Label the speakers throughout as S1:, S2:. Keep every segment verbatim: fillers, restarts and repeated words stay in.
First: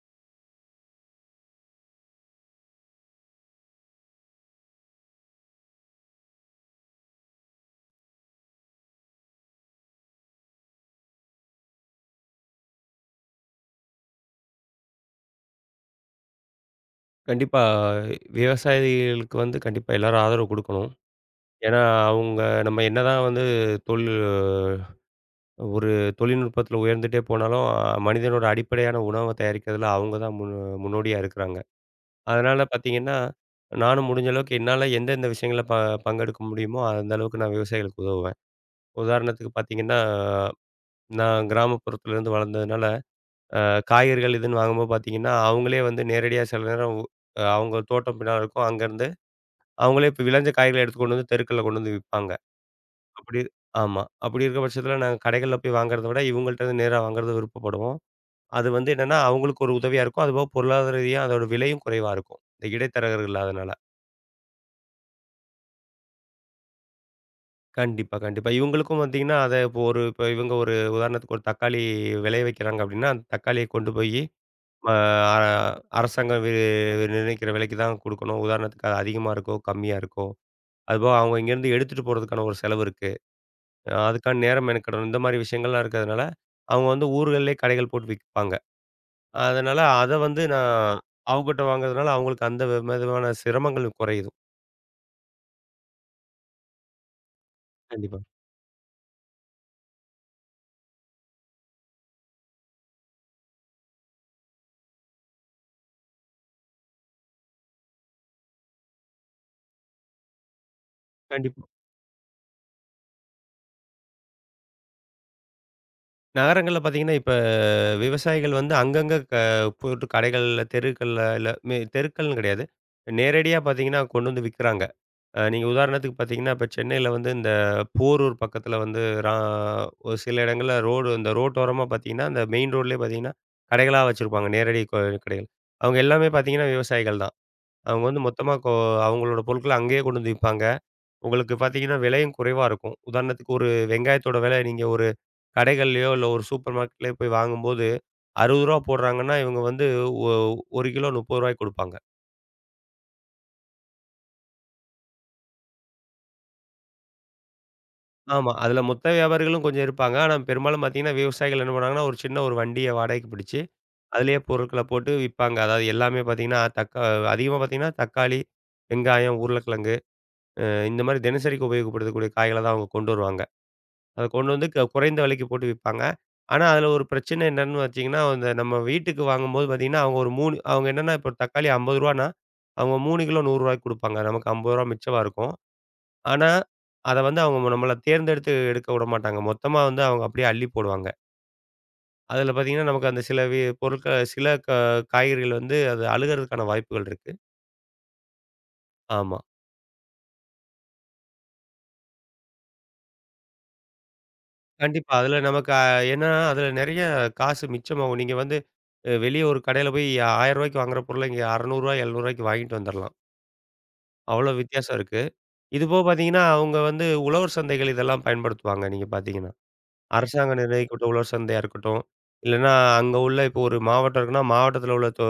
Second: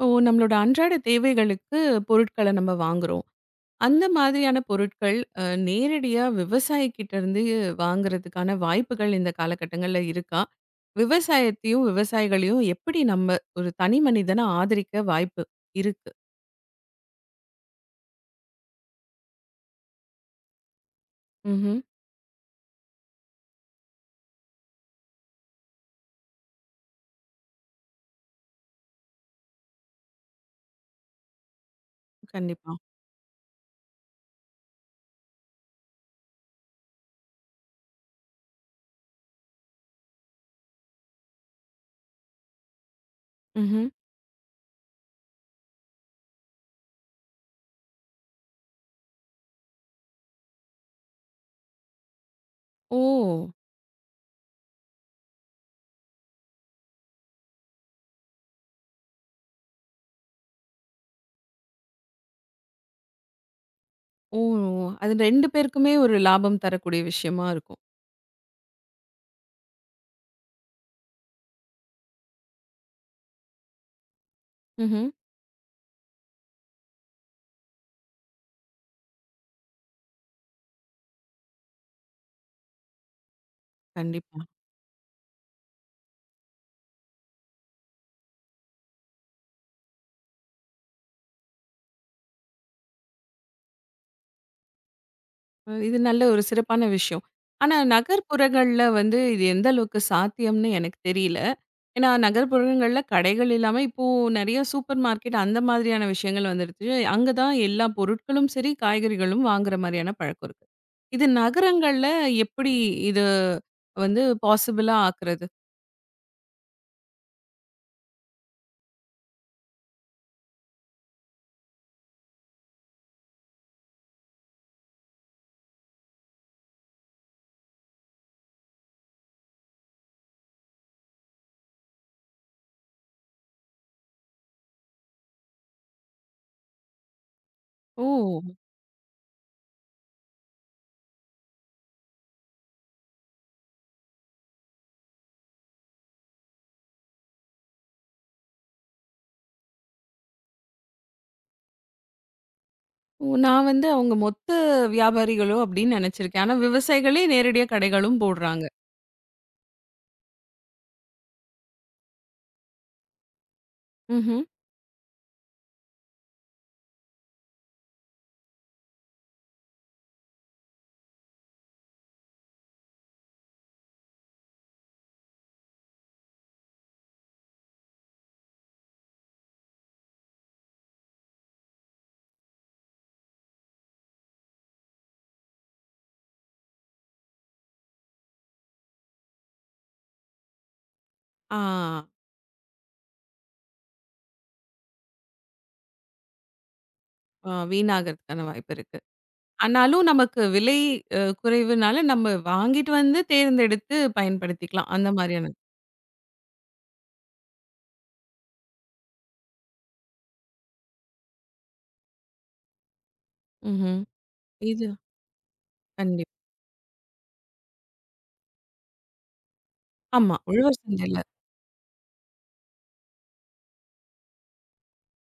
S1: இப்போ நம்மளோட அன்றாட தேவைகளுக்கு பொருட்கள நம்ம வாங்குறோம். அந்த மாதிரியான பொருட்கள் அ நேரடியா விவசாயிக்கிட்ட இருந்து வாங்குறதுக்கான வாய்ப்புகள் இந்த காலகட்டங்கள்ல இருக்கா? விவசாயத்தையும், விவசாயிகளையும் எப்படி நம்ம ஒரு தனி மனிதனா ஆதரிக்க வாய்ப்பு இருக்கு?
S2: கண்டிப்பா. விவசாயிகளுக்கு வந்து கண்டிப்பா எல்லாரும் ஆதரவு குடுக்கணும்.
S1: ம்ஹ்ம்.
S2: ஏன்னா, அவங்க நம்ம என்னதான் வந்து தொழில் ஒரு தொழில்நுட்பத்தில உயர்ந்துட்டே போனாலும், அஹ், மனிதனோட அடிப்படையான உணவ தயாரிக்கிறதுல அவங்க தான் முன் முன்னோடியா இருக்கிறாங்க. அதனால
S1: கண்டிப்பா.
S2: பார்த்தீங்கன்னா, நானும் முடிஞ்ச அளவுக்கு என்னால எந்தெந்த விஷயங்கள்ல ப பங்கெடுக்க முடியுமோ, அந்த அளவுக்கு நான் விவசாயிகளுக்கு உதவுவேன். உதாரணத்துக்கு பார்த்தீங்கன்னா, நான் கிராமப்புறத்துலேருந்து வளர்ந்ததுனால, அ
S1: ம்ஹ்ம்.
S2: காய்கறிகள் இதுன்னு வாங்கும்போது பார்த்தீங்கன்னா, அவங்களே வந்து நேரடியா சில நேரம் உ- அஹ், அவங்க தோட்டம் பின்னால இருக்கும். அங்கேருந்து அவங்களே இப்ப விளைஞ்ச காய்கள எடுத்து கொண்டு வந்து தெருக்கள்ல கொண்டு வந்து விப்பாங்க.
S1: ஓ!
S2: அப்படி ஆமா. அப்படி இருக்க பட்சத்தில நாங்க கடைகள்ல போய் வாங்குறத விட, இவங்கள்ட்ட இருந்து நேரா வாங்குறது விருப்பப்படுவோம். அது வந்து என்னன்னா, அவங்களுக்கு ஒரு உதவியா இருக்கும். அதுபோக பொருளாதார ரீதியா அதோட விலையும் குறைவா இருக்கும். இந்த இடைத்தரகர்கள் இல்லாதனால.
S1: ஓ! அது ரெண்டு பேருக்குமே ஒரு லாபம் தரக்கூடிய விஷயமா இருக்கும்.
S2: கண்டிப்பா, கண்டிப்பா. இவங்களுக்கும் பார்த்தீங்கன்னா, அத இப்போ ஒரு இப்போ இவங்க ஒரு உதாரணத்துக்கு ஒரு தக்காளி விளைய வைக்கிறாங்க அப்படின்னா, அந்த தக்காளிய கொண்டு போயி ம
S1: ம்ஹ்ம்.
S2: அ அரசாங்கம் வி நிர்ணயிக்கிற விலைக்கு தான் குடுக்கணும். உதாரணத்துக்கு அது அதிகமா இருக்கோ, கம்மியா இருக்கோ, அதுபோக அவங்க இங்கேருந்து எடுத்துட்டு போறதுக்கான ஒரு செலவு இருக்கு. அ அதுக்கான
S1: கண்டிப்பா.
S2: நேரம் மெனக்கெடணும். இந்த மாரி விஷயங்கள்லாம் இருக்கிறதுனால, அவங்க வந்து ஊர்கள்லயே கடைகள் போட்டு விப்பாங்க. அதனால அத வந்து நான் அவங்ககிட்ட வாங்குறதுனால அவங்களுக்கு அந்த வி விதமான சிரமங்கள் குறையுது.
S1: அ இது நல்ல ஒரு சிறப்பான விஷயம். ஆனா
S2: கண்டிப்பா.
S1: நகர்ப்புறங்கள்ல வந்து இது எந்த அளவுக்கு சாத்தியம்னு எனக்கு தெரியல. ஏன்னா, நகர்ப்புறங்கள்ல கடைகள் இல்லாம, இப்போ நெறைய சூப்பர் மார்க்கெட் அந்த மாதிரியான விஷயங்கள் வந்துருச்சு. அங்க தான் எல்லா பொருட்களும் சரி, காய்கறிகளும் வாங்குற மாரியான பழக்கம் இருக்கு. இது
S2: கண்டிப்பா.
S1: நகரங்கள்ல எப்படி இது வந்து பாசிபிளா ஆக்குறது?
S2: நகரங்கள்ல பார்த்தீங்கன்னா, இப்ப விவசாயிகள் வந்து அங்கங்க க போட்டு கடைகள்ல, தெருக்கள்ல இல்ல மே தெருக்கள்னு கிடையாது. நேரடியா பார்த்தீங்கன்னா கொண்டு வந்து விக்கிறாங்க. அ நீங்க உதாரணத்துக்கு பார்த்தீங்கன்னா, இப்ப சென்னையில வந்து இந்த போரூர் பக்கத்தில வந்து ரா ஒரு சில இடங்கள்ல ரோடு இந்த ரோட்டோரமா பார்த்தீங்கன்னா, அந்த மெயின் ரோட்லயே பார்த்தீங்கன்னா, கடைகளா வச்சிருப்பாங்க. நேரடி கொ கடைகள். அவங்க எல்லாமே பார்த்தீங்கன்னா, விவசாயிகள் தான். அவங்க
S1: ஓ!
S2: வந்து மொத்தமா கொ அவங்களோட பொருட்கள அங்கேயே கொண்டு வந்து விப்பாங்க. உங்களுக்கு பார்த்தீங்கன்னா, விலையும் குறைவா இருக்கும். உதாரணத்துக்கு ஒரு வெங்காயத்தோட விலை நீங்க ஒரு கடைகள்லயோ, இல்ல ஒரு சூப்பர் மார்க்கெட்லயோ போய் வாங்கும்போது ரூ. அறுபது போடுறாங்கன்னா, இவங்க வந்து ஒ ஒரு கிலோ ரூ. முப்பது கொடுப்பாங்க.
S1: ஓ, நான் வந்து அவங்க மொத்த வியாபாரிகளோ அப்படின்னு நெனச்சிருக்கேன். ஆனா விவசாயிகளே நேரடியா கடைகளும்
S2: ஆமா.
S1: போடுறாங்க.
S2: அதுல மொத்த வியாபாரிகளும் கொஞ்சம் இருப்பாங்க. ஆனா பெரும்பாலும் பார்த்தீங்கன்னா, விவசாயிகள் என்ன பண்ணுவாங்கன்னா, ஒரு சின்ன ஒரு வண்டிய வாடகைக்கு பிடிச்சு, அதிலேயே
S1: ம்ஹ்ம்.
S2: பொருட்கள போட்டு விப்பாங்க. அதாவது எல்லாமே பார்த்தீங்கன்னா, தக்கா அதிகமா பார்த்தீங்கன்னா, தக்காளி, வெங்காயம், உருளைக்கிழங்கு அ இந்த மாரி தினசரிக்கு உபயோகப்படுத்தக்கூடிய காய்கள தான் அவங்க கொண்டு வருவாங்க. அத கொண்டு வந்து க குறைந்த விலைக்கு போட்டு விப்பாங்க. ஆனா அதில ஒரு பிரச்சனை என்னன்னு வச்சீங்கன்னா, அந்த நம்ம வீட்டுக்கு வாங்கும்போது பார்த்தீங்கன்னா, அவங்க ஒரு 3 அவங்க என்னன்னா, இப்போ தக்காளி ரூ. 50னா, அவங்க மூன்று கிலோ ரூ. 100க்கு குடுப்பாங்க. நமக்கு ரூ. ஐம்பது மிச்சமா இருக்கும். ஆனா, அத வந்து அவங்க நம்மள தேர்ந்தெடுத்து எடுக்க விடமாட்டாங்க. மொத்தமா வந்து அவங்க அப்படியே அள்ளி போடுவாங்க.
S1: ஆ,
S2: அதுல பார்த்தீங்கன்னா, நமக்கு அந்த சில வி பொருட்கள் சில க காய்கறிகள் வந்து அது அழுகுறதுக்கான வாய்ப்புகள் இருக்கு.
S1: ஆ வீணாகறதுக்கான வாய்ப்பு இருக்கு.
S2: ஆமா.
S1: ஆனாலும் நமக்கு விலை அ குறைவுனால நம்ம வாங்கிட்டு வந்து தேர்ந்தெடுத்து பயன்படுத்திக்கலாம். அந்த
S2: கண்டிப்பா. அதுல
S1: மாரியான
S2: நமக்கு அ ஏன்னா, அதுல நெறைய காசு மிச்சமாகும். நீங்க வந்து அ வெளிய ஒரு கடையில போய் ரூ. ஆயிரம் வாங்குற பொருள இங்க ரூ. அறுநூறு ரூ. எழுநூறு வாங்கிட்டு வந்துரலாம்.
S1: ம்ஹ்ம்.
S2: அவ்வளோ
S1: இது
S2: வித்தியாசம் இருக்கு. இதுபோக
S1: கண்டிப்
S2: பார்த்தீங்கன்னா, அவங்க வந்து உழவர் சந்தைகள் இதெல்லாம் பயன்படுத்துவாங்க, நீங்க பார்த்தீங்கன்னா.
S1: ஆமா.
S2: அரசாங்கம்
S1: உழவர்
S2: நிர்ணயிக்கப்பட்ட
S1: சந்தையில.
S2: உழவர் சந்தையா இருக்கட்டும். இல்லன்னா, அங்க உள்ள இப்போ ஒரு மாவட்டம் இருக்குன்னா, மாவட்டத்தில உள்ள தொ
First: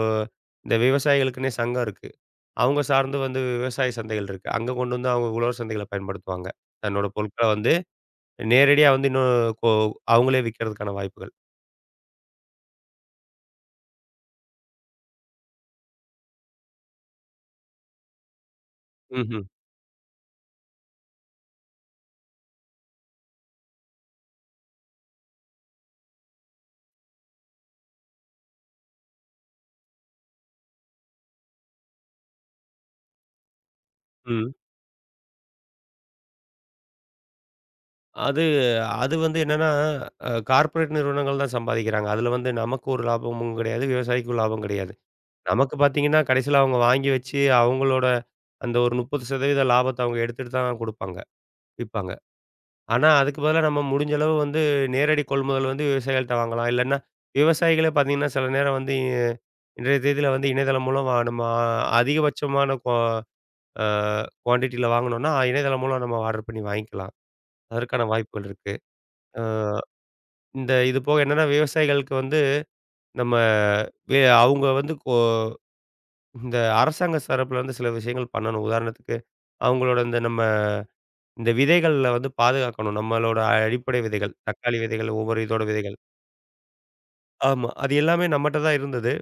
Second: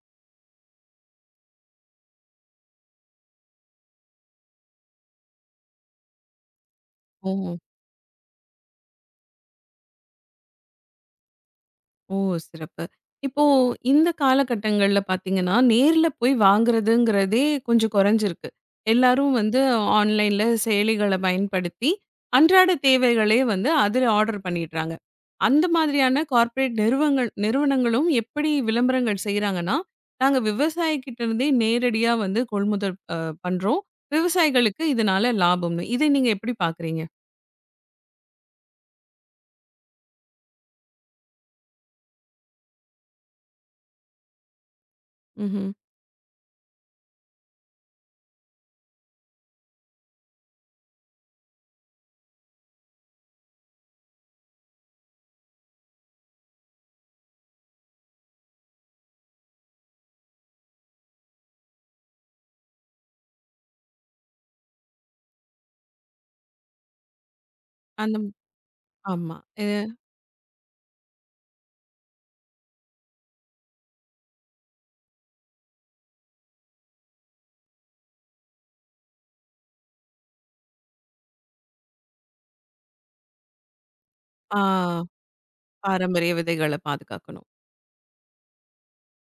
S2: இந்த விவசாயிகளுக்குன்னே சங்கம் இருக்கு. அவங்க சார்ந்து வந்து விவசாய சந்தைகள் இருக்கு. அங்க கொண்டு வந்து அவங்க உழவர் சந்தைகள பயன்படுத்துவாங்க. தன்னோட பொருட்கள
S1: ஓ!
S2: வந்து நேரடியா வந்து இன்னும் கொ அவங்களே விக்கிறதுக்கான வாய்ப்புகள்.
S1: ஓ! சிறப்பு. இப்போ இந்த காலகட்டங்கள்ல பார்த்தீங்கன்னா, நேர்ல போய் வாங்குறதுங்கிறதே கொஞ்சம் குறைஞ்சிருக்கு. எல்லாரும்
S2: ம்ஹ்ம்.
S1: வந்து ஆன்லைன்ல செயலிகள பயன்படுத்தி, அன்றாட தேவைகளே வந்து அதுல ஆர்டர் பண்ணிடுறாங்க. அந்த மாதிரியான கார்ப்பரேட் நிறுவங்கள் நிறுவனங்களும் எப்படி விளம்பரங்கள் செய்றாங்கன்னா, நாங்க விவசாயிகிட்ட இருந்தே நேரடியா வந்து கொள்முதல் அ பண்றோம்.
S2: ம்.
S1: விவசாயிகளுக்கு இதனால லாபம்னு. இதை நீங்க எப்படி பார்க்குறீங்க?
S2: அது அது வந்து என்னன்னா, அ கார்ப்பரேட் நிறுவனங்கள் தான் சம்பாதிக்கிறாங்க. அதில வந்து நமக்கு ஒரு லாபமும் கிடையாது. விவசாயிக்கும் லாபம் கிடையாது.
S1: ம்ஹ்ம்.
S2: நமக்கு பார்த்தீங்கன்னா, கடைசியில அவங்க வாங்கி வச்சு, அவங்களோட அந்த ஒரு முப்பது சதவீதம் லாபத்த அவங்க எடுத்துட்டு தான் குடுப்பாங்க. விப்பாங்க. ஆனா, அதுக்கு பதிலா நம்ம முடிஞ்ச அளவு வந்து நேரடி கொள்முதல் வந்து விவசாயிகள்ட்ட வாங்கலாம். இல்லன்னா, விவசாயிகளே பார்த்தீங்கன்னா, சில நேரம் வந்து இ- இன்றைய தேதியில வந்து இணையதளம் மூலம் வ நம்ம ஆ- அதிகபட்சமான குவா அ குவான்டிட்டில வாங்கணும்னா, இணையதளம் மூலம் நம்ம ஆர்டர் பண்ணி வாங்கிக்கலாம். அதற்கான
S1: அந்த
S2: வாய்ப்புகள் இருக்கு.
S1: ஆமா.
S2: அ
S1: எ
S2: இந்த இது போக என்னன்னா, விவசாயிகளுக்கு வந்து நம்ம வே அவங்க வந்து கொ இந்த அரசாங்க தரப்புல வந்து சில விஷயங்கள் பண்ணணும். உதாரணத்துக்கு, அவங்களோட இந்த நம்ம இந்த விதைகள்ல வந்து பாதுகாக்கணும். நம்மளோட அடிப்படை விதைகள், தக்காளி
S1: ஆ
S2: விதைகள், ஒவ்வொரு இதோட விதைகள்.
S1: பாரம்பரிய விதைகள பாதுகாக்கணும்.
S2: ஆமா. அது எல்லாமே நம்மட்ட தான் இருந்தது.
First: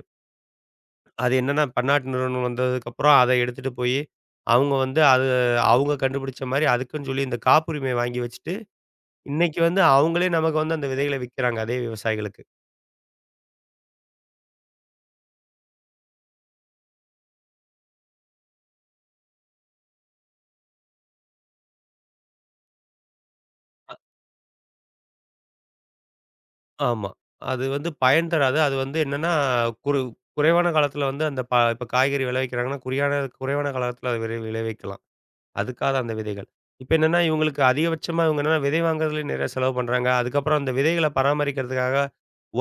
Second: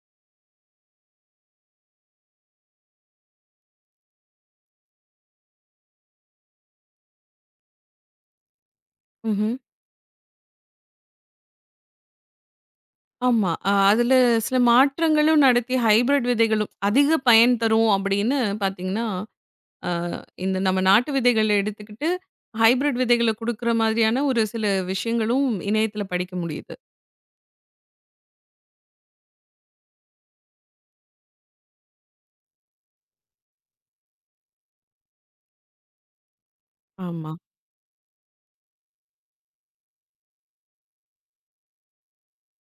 S2: அது என்னன்னா பன்னாட்டு நிறுவனம் வந்ததுக்கப்புறம் அத எடுத்துட்டு போயி, அவங்க வந்து அது அவங்க கண்டுபிடிச்ச மாரி அதுக்குன்னு சொல்லி இந்த காப்புரிமைய வாங்கி வச்சுட்டு,
S1: ம்ஹ்ம்.
S2: இன்னைக்கு வந்து அவங்களே நமக்கு வந்து அந்த விதைகள விக்கிறாங்க, அதே விவசாயிகளுக்கு.
S1: ஆமா. அ அதுல சில மாற்றங்களும் நடத்தி ஹைபிரிட் விதைகளும் அதிக பயன் தரும் அப்படின்னு பார்த்தீங்கன்னா, அ இந்த நம்ம நாட்டு விதைகள எடுத்துக்கிட்டு, ஹைபிரிட் விதைகள குடுக்குற மாதிரியான ஒரு சில விஷயங்களும் இணையத்துல படிக்க முடியுது.
S2: ஆமா. அது வந்து பயன் தராது. அது வந்து என்னன்னா, குறு குறைவான காலத்தில வந்து அந்த ப இப்ப காய்கறி விளைவிக்கிறாங்கன்னா, குறியான குறைவான காலத்தில அத விரை விளைவிக்கலாம். அதுக்காக தான் அந்த விதைகள். இப்ப என்னன்னா,
S1: ஆமா.
S2: இவங்களுக்கு அதிகபட்சமா இவங்க என்னன்னா விதை வாங்குறதுலயே நிறைய செலவு பண்றாங்க. அதுக்கப்புறம் அந்த விதைகள பராமரிக்கிறதுக்காக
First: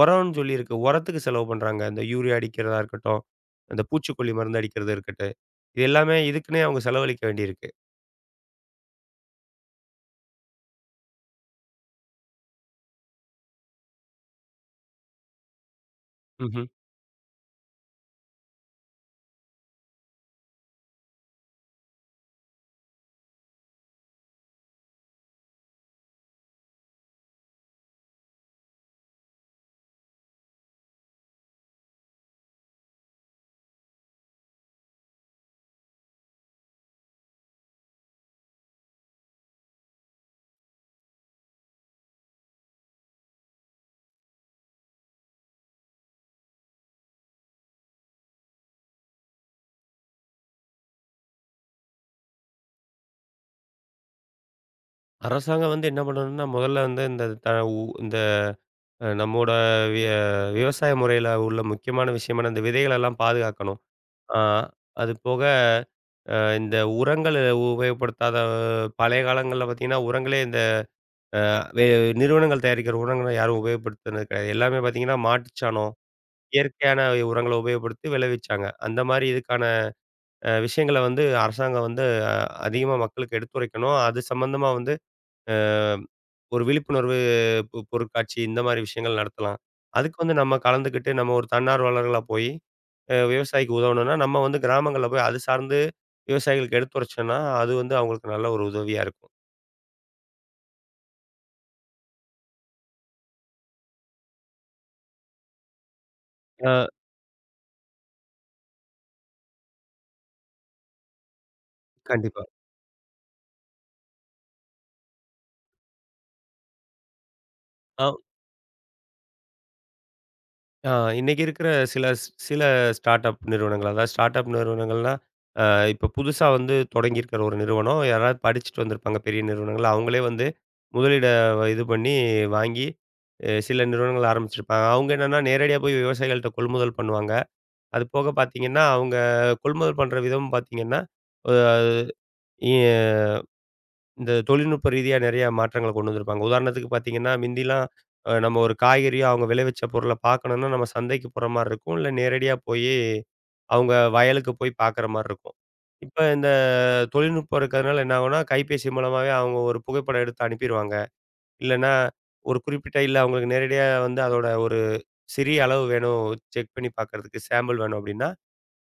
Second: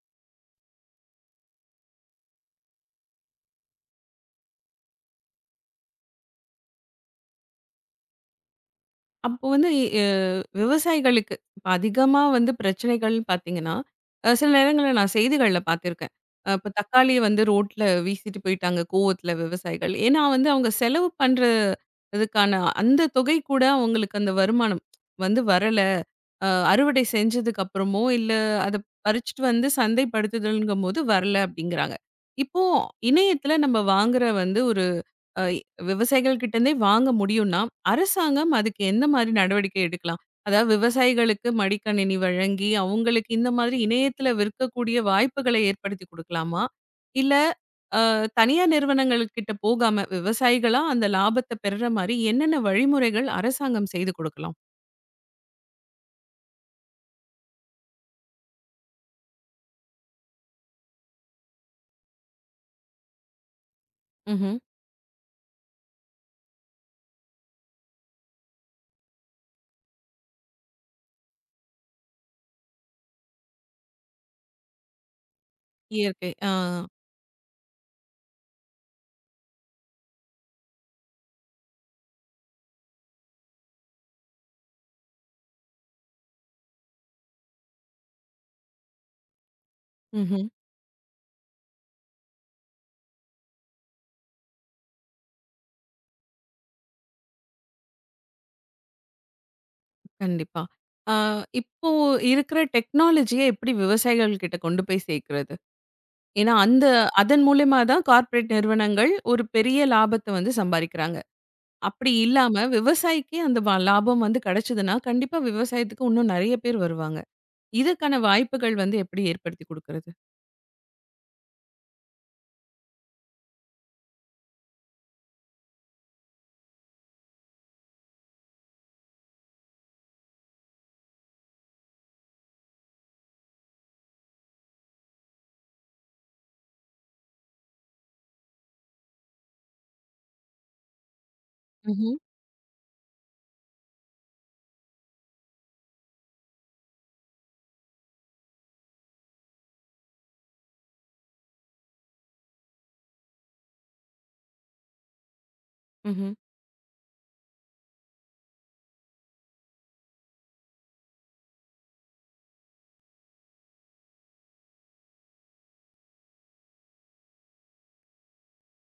S2: உரம்னு சொல்லி இருக்கு. உரத்துக்கு செலவு பண்றாங்க. இந்த யூரியா அடிக்கிறதா இருக்கட்டும், அந்த பூச்சிக்கொல்லி மருந்து அடிக்கிறது இருக்கட்டு. இது எல்லாமே இதுக்குன்னே அவங்க செலவழிக்க வேண்டியிருக்கு.
S1: அப்போ வந்து விவசாயிகளுக்கு இப்ப அதிகமா வந்து பிரச்சனைகள்னு பார்த்தீங்கன்னா, அ சில நேரங்கள்ல நான் செய்திகள்ல பார்த்துருக்கேன். அ
S2: ம்ஹ்ம்.
S1: இப்ப தக்காளிய வந்து ரோட்ல வீசிட்டு போயிட்டாங்க கோவத்துல விவசாயிகள். ஏன்னா வந்து அவங்க செலவு பண்றதுக்கான அந்த தொகை கூட அவங்களுக்கு அந்த வருமானம் வந்து வரல. அ அறுவடை செஞ்சதுக்கு அப்புறமோ, இல்ல அத பறிச்சுட்டு வந்து சந்தைப்படுத்துதல்ங்கும்போது வரல அப்படிங்கிறாங்க. இப்போ இணையத்துல நம்ம வாங்குற வந்து ஒரு அ விவசாயிகள் கிட்டேருந்தே வாங்க முடியும்னா, அரசாங்கம் அதுக்கு எந்த மாரி நடவடிக்கை எடுக்கலாம்? அதாவது விவசாயிகளுக்கு மடிக்கணினி வழங்கி, அவங்களுக்கு இந்த மாதிரி இணையத்தில விற்கக்கூடிய வாய்ப்புகளை ஏற்படுத்தி குடுக்கலாமா? இல்ல அ தனியார் நிறுவனங்கள் கிட்ட போகாம, விவசாயிகளா அந்த லாபத்த பெர்ற மாரி என்னென்ன வழிமுறைகள் அரசாங்கம் செய்து குடுக்கலாம்?
S2: அரசாங்கம் வந்து என்ன பண்ணணும்னா, முதல்ல வந்து இந்த த உ இந்த அ நம்மோட விய விவசாய முறையில உள்ள முக்கியமான விஷயமான இந்த விதைகளெல்லாம் பாதுகாக்கணும். ஆ
S1: ம்ஹ்ம்.
S2: அது போக அ இந்த உரங்கள் உபயோகப்படுத்தாத அஹ், பழைய காலங்கள்ல பார்த்தீங்கன்னா, உரங்களே அ வே நிறுவனங்கள் தயாரிக்கிற உரங்கள யாரும் உபயோகப்படுத்தினது கிடையாது. எல்லாமே பார்த்தீங்கன்னா, மாட்டுச்சாணம்,
S1: இயற்கை ஆ.
S2: இயற்கையான உரங்கள உபயோகப்படுத்தி விளைவிச்சாங்க. அந்த மாரி இதுக்கான அ விஷயங்கள வந்து அரசாங்கம் வந்து அ அதிகமா மக்களுக்கு எடுத்துரைக்கணும். அது சம்மந்தமா வந்து அ ஒரு விழிப்புணர்வு பொ பொருட்காட்சி இந்த மாரி விஷயங்கள் நடத்தலாம். அதுக்கு வந்து
S1: ம்ஹ்ம்.
S2: நம்ம கலந்துக்கிட்டு நம்ம ஒரு தன்னார்வலர்களா போய் அ விவசாயிக்கு உதவணும்னா, நம்ம வந்து கிராமங்கள்ல போய் அது சார்ந்து விவசாயிகளுக்கு எடுத்துரைச்சோம்னா, அது வந்து அவங்களுக்கு நல்ல ஒரு உதவியா இருக்கும்.
S1: கண்டிப்பா. ஆ இப்போ இருக்கிற டெக்னாலஜிய எப்படி விவசாயிகள் கிட்ட கொண்டு போய் சேர்க்கிறது? ஏன்னா, அந்த
S2: அ
S1: அதன் மூலியமா தான் கார்ப்பரேட் நிறுவனங்கள் ஒரு பெரிய லாபத்த வந்து சம்பாரிக்கிறாங்க. அப்படி
S2: கண்டிப்பா.
S1: இல்லாம விவசாயிக்கு அந்த வ லாபம் வந்து கிடைச்சதுன்னா, கண்டிப்பா விவசாயத்துக்கு இன்னும் நெறைய பேர் வருவாங்க. இதற்கான வாய்ப்புகள் வந்து எப்படி ஏற்படுத்தி குடுக்குறது?
S2: ஆ இன்னைக்கு இருக்கிற சில ஸ் சில ஸ்டார்ட் அப் நிறுவனங்கள், அதாவது ஸ்டார்ட் அப் நிறுவனங்கள்னா, அ இப்ப புதுசா வந்து தொடங்கியிருக்கிற ஒரு நிறுவனம், யாராவது படிச்சுட்டு வந்திருப்பாங்க பெரிய நிறுவனங்கள். அவங்களே வந்து முதலீட வ- இது பண்ணி வாங்கி, அ சில நிறுவனங்கள் ஆரம்பிச்சிருப்பாங்க. அவங்க என்னன்னா நேரடியா போய் விவசாயிகள்ட்ட கொள்முதல் பண்ணுவாங்க. அது போக பார்த்தீங்கன்னா, அவங்க கொள்முதல் பண்ற விதம் பார்த்தீங்கன்னா, அ
S1: ம்ஹ்ம்,
S2: இ இந்த தொழில்நுட்ப ரீதியா நெறைய மாற்றங்கள கொண்டு வந்திருப்பாங்க. உதாரணத்துக்கு பார்த்தீங்கன்னா, மிந்திலாம் அ நம்ம ஒரு காய்கறியோ, அவங்க விளைவிச்ச பொருள பார்க்கணும்னா, நம்ம சந்தைக்கு போற மாரி இருக்கும். இல்ல நேரடியா போயி அவங்க வயலுக்கு போய் பார்க்குற மாரி இருக்கும். இப்ப
S1: ம்ஹ்ம்.
S2: இந்த தொழில்நுட்பம் இருக்கிறதுனால என்ன ஆகும்னா, கைபேசி மூலமாவே அவங்க ஒரு புகைப்படம் எடுத்து அனுப்பிருவாங்க. இல்லன்னா, ஒரு குறிப்பிட்ட இல்ல அவங்களுக்கு நேரடியா வந்து அதோட ஒரு சிறிய அளவு வேணும், செக் பண்ணி பார்க்கறதுக்கு சாம்பிள் வேணும் அப்டின்னா,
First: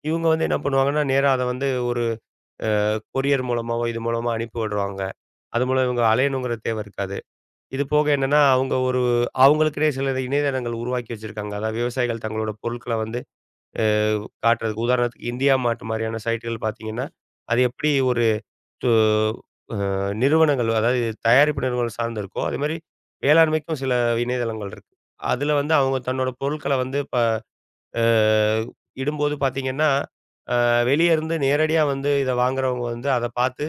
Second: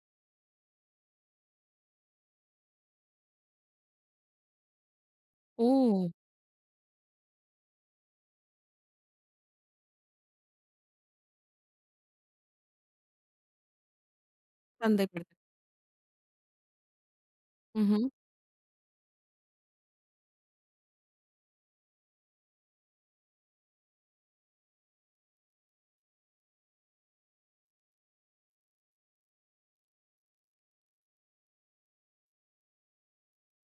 S2: இவங்க வந்து என்ன பண்ணுவாங்கன்னா, நேரா அத வந்து ஒரு கொரியர் மூலமாவோ, இது மூலமா அனுப்பி விடுவாங்க. அது
S1: ஓ!
S2: மூலம் இவங்க அலையணுங்கிற தேவை இருக்காது. இது போக என்னன்னா, அவங்க ஒரு அவங்களுக்குன்னே சில இணையதளங்கள் உருவாக்கி வச்சிருக்காங்க. அதாவது விவசாயிகள் தங்களோட பொருட்கள வந்து அ காட்டுறதுக்கு உதாரணத்துக்கு
S1: சந்தைப்படுத்து.
S2: இந்தியா மார்ட் மாரியான சைட்டுகள் பார்த்தீங்கன்னா, அது எப்படி
S1: ம்ஹ்ம்.
S2: ஒரு து அ நிறுவனங்கள் அதாவது தயாரிப்பு நிறுவனம் சார்ந்து இருக்கோ, அதேமாரி வேளாண்மைக்கும் சில இணையதளங்கள் இருக்கு. அதுல வந்து அவங்க தன்னோட பொருட்கள வந்து ப அ இடும்போது பார்த்தீங்கன்னா, அ வெளிய இருந்து நேரடியா வந்து இத வாங்குறவங்க வந்து அத பார்த்து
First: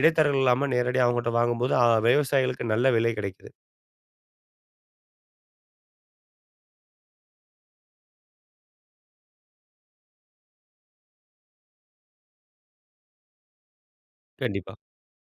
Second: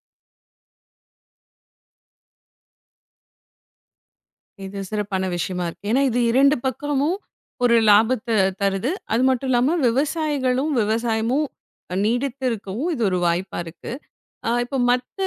S2: இடைத்தரகர்கள் இல்லாம நேரடியா அவங்கட்ட வாங்கும்போது, அ விவசாயிகளுக்கு நல்ல விலை கிடைக்குது.
S1: இது சிறப்பான விஷயமா இருக்கு. ஏன்னா, இது இரண்டு பக்கமும் ஒரு லாபத்த தருது. அது மட்டும் இல்லாம விவசாயிகளும், விவசாயமும் நீடித்து இருக்கவும் இது ஒரு வாய்ப்பா இருக்கு. ஆ
S2: கண்டிப்பா.
S1: இப்போ மத்த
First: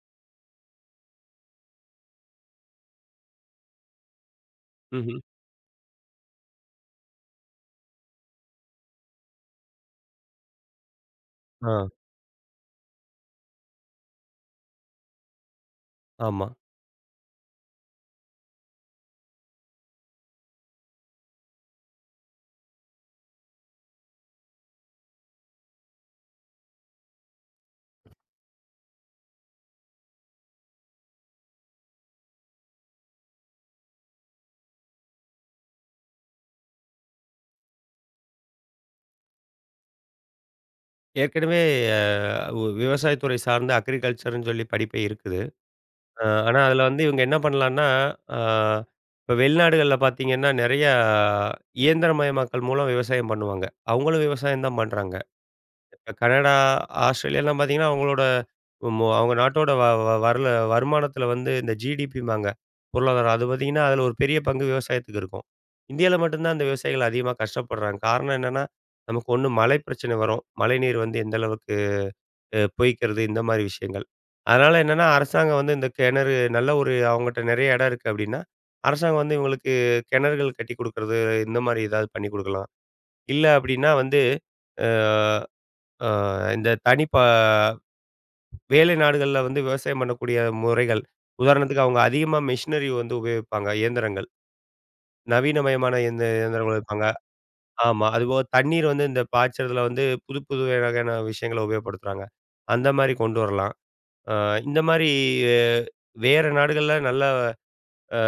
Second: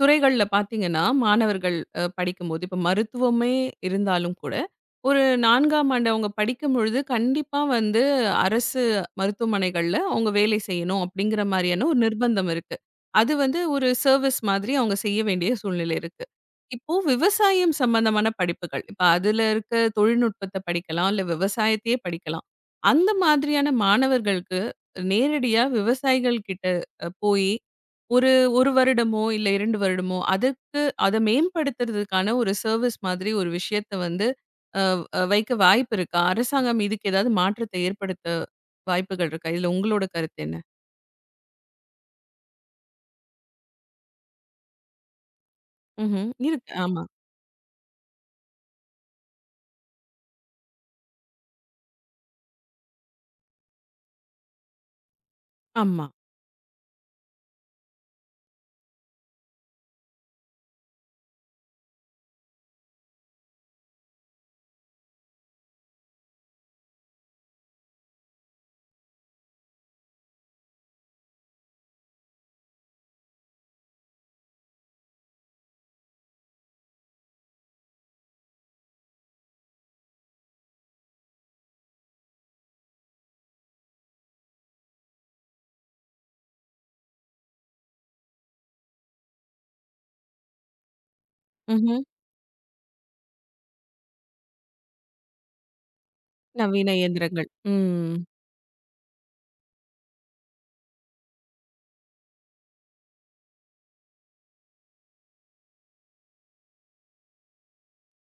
S1: துறைகள்ல பார்த்தீங்கன்னா, மாணவர்கள் அ படிக்கும்போது, இப்போ மருத்துவமே இருந்தாலும் கூட,
S2: ம்ஹ்ம்.
S1: ஒரு நான்காம் ஆண்டு அவங்க படிக்கும்பொழுது, கண்டிப்பா வந்து அரசு மருத்துவமனைகள்ல அவங்க வேலை செய்யணும் அப்படிங்கிற
S2: ஆ,
S1: மாரியான ஒரு நிர்பந்தம் இருக்கு. அது வந்து ஒரு சர்வீஸ் மாதிரி அவங்க செய்ய வேண்டிய சூழ்நிலை இருக்கு.
S2: ஆமா.
S1: இப்போ விவசாயம் சம்பந்தமான படிப்புகள், இப்போ அதுல இருக்க தொழில்நுட்பத்த படிக்கலாம், இல்ல விவசாயத்தையே படிக்கலாம். அந்த மாதிரியான மாணவர்களுக்கு நேரடியா விவசாயிகள் கிட்ட அ போயி ஒரு 1 வருடமோ, இல்ல இரண்டு வருடமோ, அதுக்கு அத மேம்படுத்துறதுக்கான ஒரு சர்வீஸ் மாதிரி ஒரு விஷயத்த வந்து அ அ வைக்க வாய்ப்பு இருக்கா? அரசாங்கம் இதுக்கு ஏதாவது மாற்றத்தை ஏற்படுத்த வாய்ப்புகள் இருக்கா? இதுல உங்களோட கருத்து என்ன?
S2: ஏற்கனவே அ உ விவசாயத்துறை சார்ந்த அக்ரிகல்ச்சர்ன்னு சொல்லி படிப்பே இருக்குது. அ
S1: ம்ஹ்ம்.
S2: ஆனா
S1: இருக்கு.
S2: அதுல
S1: ஆமா,
S2: வந்து இவங்க என்ன பண்ணலான்னா, அ இப்ப வெளிநாடுகள்ல பார்த்தீங்கன்னா, நெறையா இயந்திரமயமாக்கல் மூலம் விவசாயம் பண்ணுவாங்க. அவங்களும் விவசாயம் தான் பண்றாங்க.
S1: ஆமா.
S2: கனடா, ஆஸ்ட்ரேலியாலாம் பார்த்தீங்கன்னா, அவங்களோட மு அவங்க நாட்டோட வ வ வரல வருமானத்தில வந்து இந்த ஜிடிபிம்பாங்க. பொருளாதாரம். அது பார்த்தீங்கன்னா, அதில ஒரு பெரிய பங்கு விவசாயத்துக்கு இருக்கும். இந்தியால மட்டும் தான் அந்த விவசாயிகள் அதிகமா கஷ்டப்படுறாங்க. காரணம் என்னன்னா, நமக்கு ஒண்ணு மழை பிரச்சனை வரும். மழைநீர் வந்து எந்த அளவுக்கு அஹ், பொய்க்கிறது இந்த மாரி விஷயங்கள். அதனால என்னன்னா, அரசாங்கம் வந்து இந்த கிணறு நல்ல ஒரு அவங்கட்ட நெறைய இடம் இருக்கு அப்படின்னா, அரசாங்கம் வந்து இவங்களுக்கு கிணறுகள் கட்டிக் குடுக்கறது, இந்த மாரி ஏதாவது பண்ணிக் குடுக்கலாம். இல்ல அப்படின்னா வந்து, அ அ இந்த தனி ப வேலை நாடுகள்ல வந்து விவசாயம் பண்ணக்கூடிய முறைகள். உதாரணத்துக்கு அவங்க
S1: ம்ஹ்ம்.
S2: அதிகமா மெஷினரி வந்து உபயோகிப்பாங்க. இயந்திரங்கள். நவீனமயமான இயந்த இயந்திரங்கள்
S1: நவீன
S2: வைப்பாங்க.
S1: இயந்திரங்கள்.
S2: ஆமா.
S1: ம்.
S2: அதுபோக தண்ணீர் வந்து இந்த பாய்ச்சறதுல வந்து புது புது வகையான விஷயங்கள உபயோகப்படுத்துறாங்க. அந்த மாரி கொண்டு வரலாம். அ இந்த மாரி வேற நாடுகள்ல நல்ல அ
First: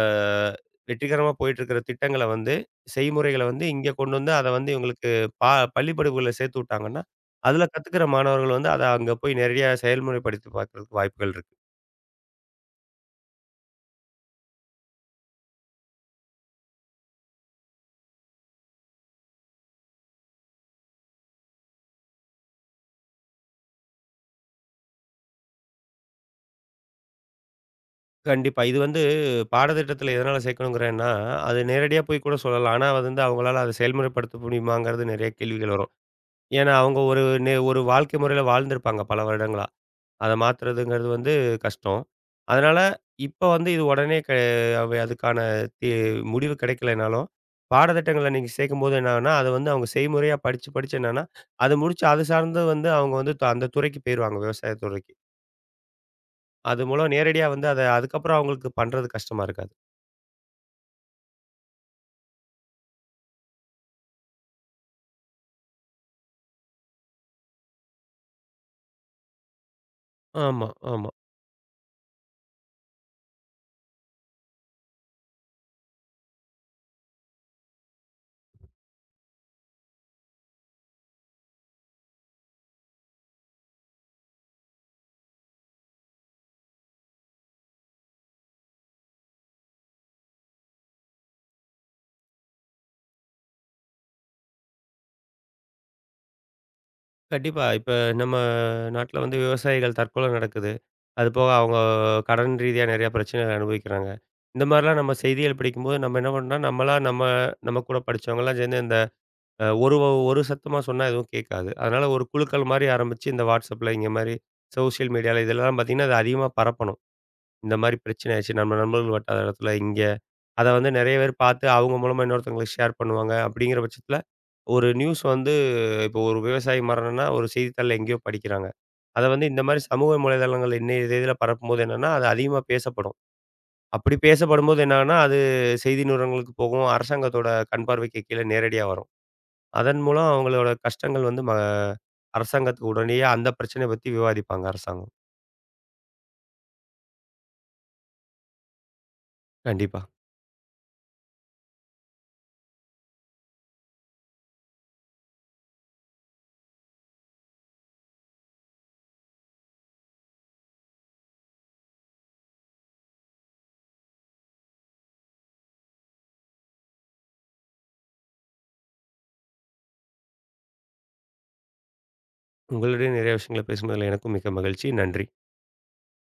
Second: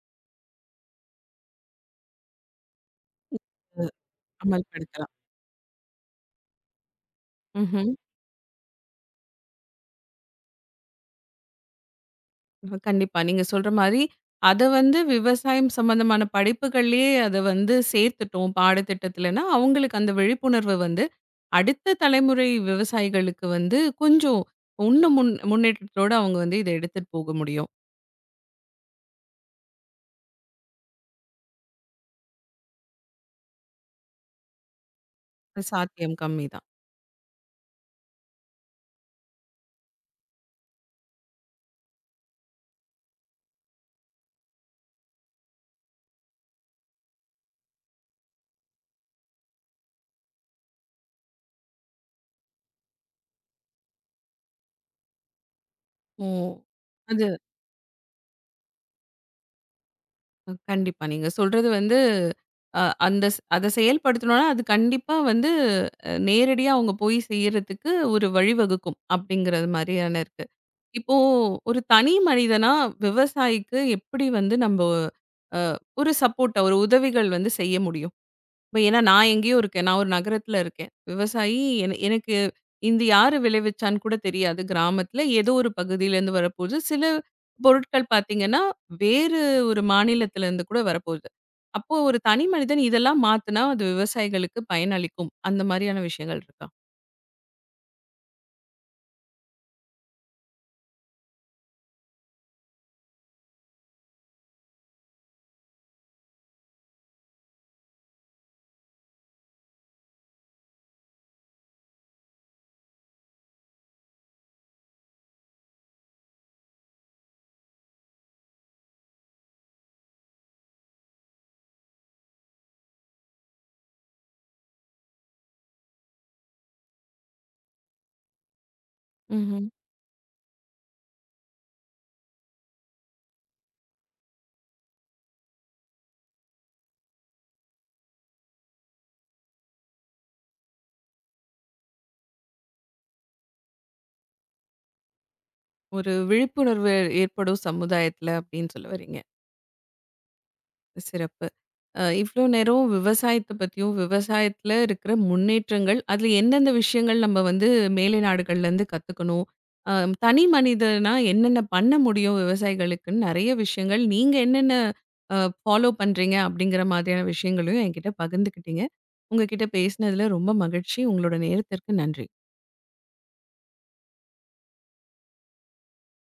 S2: வெற்றிகரமா போயிட்டுருக்கிற திட்டங்கள வந்து, செய்முறைகள வந்து இங்க கொண்டு வந்து அத வந்து இவங்களுக்கு
S1: அமல்படுத்தலாம்.
S2: பா பள்ளி படிப்புகள்ல சேர்த்து விட்டாங்கன்னா, அதுல
S1: ம்ஹ்ம்.
S2: கத்துக்கிற மாணவர்கள் வந்து அத அங்க போய் நேரடியா செயல்முறைப்படுத்தி பார்க்கறதுக்கு வாய்ப்புகள் இருக்கு.
S1: அ கண்டிப்பா. நீங்க சொல்ற மாரி, அத வந்து விவசாயம் சம்மந்தமான படிப்புகள்லயே அத வந்து சேர்த்துட்டோம் பாடத்திட்டத்துலன்னா, அவங்களுக்கு அந்த விழிப்புணர்வு வந்து, அடுத்த தலைமுறை விவசாயிகளுக்கு வந்து கொஞ்சம் இன்னும் முன் முன்னேற்றத்தோட அவங்க வந்து இத எடுத்துட்டு போக முடியும்.
S2: கண்டிப்பா. இது வந்து பாடத்திட்டத்துல எதனால சேர்க்கணுங்கிறேன்னா, அது நேரடியா போய் கூட சொல்லலாம். ஆனா அது வந்து அவங்களால அத செயல்முறைப்படுத்த முடியுமாங்கிறது நெறைய
S1: அது
S2: கேள்விகள் வரும்.
S1: சாத்தியம் கம்மி தான்.
S2: ஏன்னா அவங்க ஒரு நே ஒரு வாழ்க்கை முறையில வாழ்ந்திருப்பாங்க பல வருடங்களா. அத மாத்துறதுங்கிறது வந்து கஷ்டம். அதனால இப்ப வந்து இது உடனே கெ அவை அதுக்கான தீ முடிவு கிடைக்கலைனாலும், பாடத்திட்டங்கள நீங்க சேர்க்கும்போது என்ன ஆகும்னா, அத வந்து அவங்க செய்முறையா படிச்சு, படிச்சு என்னன்னா, அது முடிச்சு அது சார்ந்து வந்து அவங்க வந்து த அந்த துறைக்கு போயிருவாங்க விவசாய துறைக்கு.
S1: ஓ!
S2: அது மூலம் நேரடியா வந்து அத அதுக்கப்புறம் அவங்களுக்கு பண்றது கஷ்டமா இருக்காது.
S1: அ கண்டிப்பா. நீங்க சொல்றது வந்து அ அந்த ஸ் அத செயல்படுத்தணும்னா, அது கண்டிப்பா வந்து அ நேரடியா அவங்க போய் செய்யறதுக்கு ஒரு வழிவகுக்கும் அப்படிங்கிறது மாரியான இருக்கு.
S2: ஆமா, ஆமா.
S1: இப்போ ஒரு தனி மனிதனா விவசாயிக்கு எப்படி வந்து நம்ப அ ஒரு சப்போர்ட்டா, ஒரு உதவிகள் வந்து செய்ய முடியும்? இப்ப ஏன்னா நான் எங்கேயோ இருக்கேன். நான் ஒரு நகரத்துல இருக்கேன். விவசாயி என எனக்கு "இது யாரு விளைவிச்சான்னு கூட தெரியாது." கிராமத்துல ஏதோ ஒரு பகுதியிலேருந்து வரப்போகுது. சில பொருட்கள் பார்த்தீங்கன்னா, வேறு ஒரு மாநிலத்திலேருந்து கூட வரப்போகுது. அப்போ ஒரு தனி மனிதன் இதெல்லாம் மாத்துனா, அது விவசாயிகளுக்கு பயனளிக்கும். அந்த மாதிரியான விஷயங்கள் இருக்கா?
S2: கண்டிப்பா. இப்ப நம்ம நாட்ல வந்து விவசாயிகள் தற்கொலை நடக்குது. அது போக அவங்க கடன் ரீதியா நெறைய பிரச்சனைகள அனுபவிக்கிறாங்க. இந்த மாரிலாம் நம்ம செய்திகள் படிக்கும்போது நம்ம என்ன பண்ணோம்னா, நம்மளா நம்ம நம்ம கூட படிச்சவங்கலாம் சேர்ந்து இந்த அ ஒரு வ- ஒரு சத்தமா சொன்னா எதுவும் கேட்காது. அதனால ஒரு குழுக்கள் மாரி ஆரம்பிச்சு இந்த WhatsAppல இங்க மாரி சோசியல் மீடியால இதெல்லாம் பார்த்தீங்கன்னா, அது அதிகமா பரப்பணும். இந்த மாரி பிரச்சனை ஆயிடுச்சு. நம்ம நண்பர்கள் வட்டாரத்துல இங்க. அத வந்து நெறைய பேர் பார்த்து அவங்க மூலமா இன்னொருத்தவங்களுக்கு ஷேர் பண்ணுவாங்க. அப்படிங்கிற பட்சத்துல ஒரு நியூஸ் வந்து இப்போ ஒரு விவசாயி மரணம்னா ஒரு செய்தித்தாள்ல எங்கேயோ படிக்கிறாங்க. அத வந்து இந்த
S1: ம்ஹ்ம்.
S2: மாரி சமூக வலைதளங்கள் இன்னைய தேதியில பரப்பும்போது என்னன்னா, அது அதிகமா பேசப்படும். அப்படி பேசப்படும்போது என்னாகும்னா, அது செய்தி நிறுவனங்களுக்கு போகும். அரசாங்கத்தோட கண் பார்வைக்கு கீழ நேரடியா வரும். அதன் மூலம் அவங்களோட கஷ்டங்கள் வந்து ம அரசாங்கத்துக்கு உடனேயே அந்த பிரச்சனைய பத்தி விவாதிப்பாங்க அரசாங்கம்.
S1: ஒரு விழிப்புணர்வு ஏற்படும் சமுதாயத்துல அப்படின்னு சொல்ல வரீங்க.
S2: கண்டிப்பா.
S1: சிறப்பு. அ இவ்ளோ நேரம் விவசாயத்த பத்தியும், விவசாயத்துல இருக்கிற முன்னேற்றங்கள், அதுல எந்தெந்த விஷயங்கள் நம்ம வந்து மேலை நாடுகள்லேருந்து கத்துக்கணும்? அ தனி மனிதனா என்னென்ன பண்ண முடியும் விவசாயிகளுக்குன்னு நெறைய விஷயங்கள் நீங்க என்னென்ன அ ஃபாலோ பண்றீங்க? அப்படிங்கிற மாதிரியான விஷயங்களையும் என்கிட்ட பகிர்ந்துக்கிட்டீங்க. உங்க கிட்ட பேசினதுல ரொம்ப மகிழ்ச்சி. உங்களோட நேரத்திற்கு நன்றி.
S2: உங்களுடைய நிறைய விஷயங்கள பேசுனதுல எனக்கும் மிக்க மகிழ்ச்சி. நன்றி.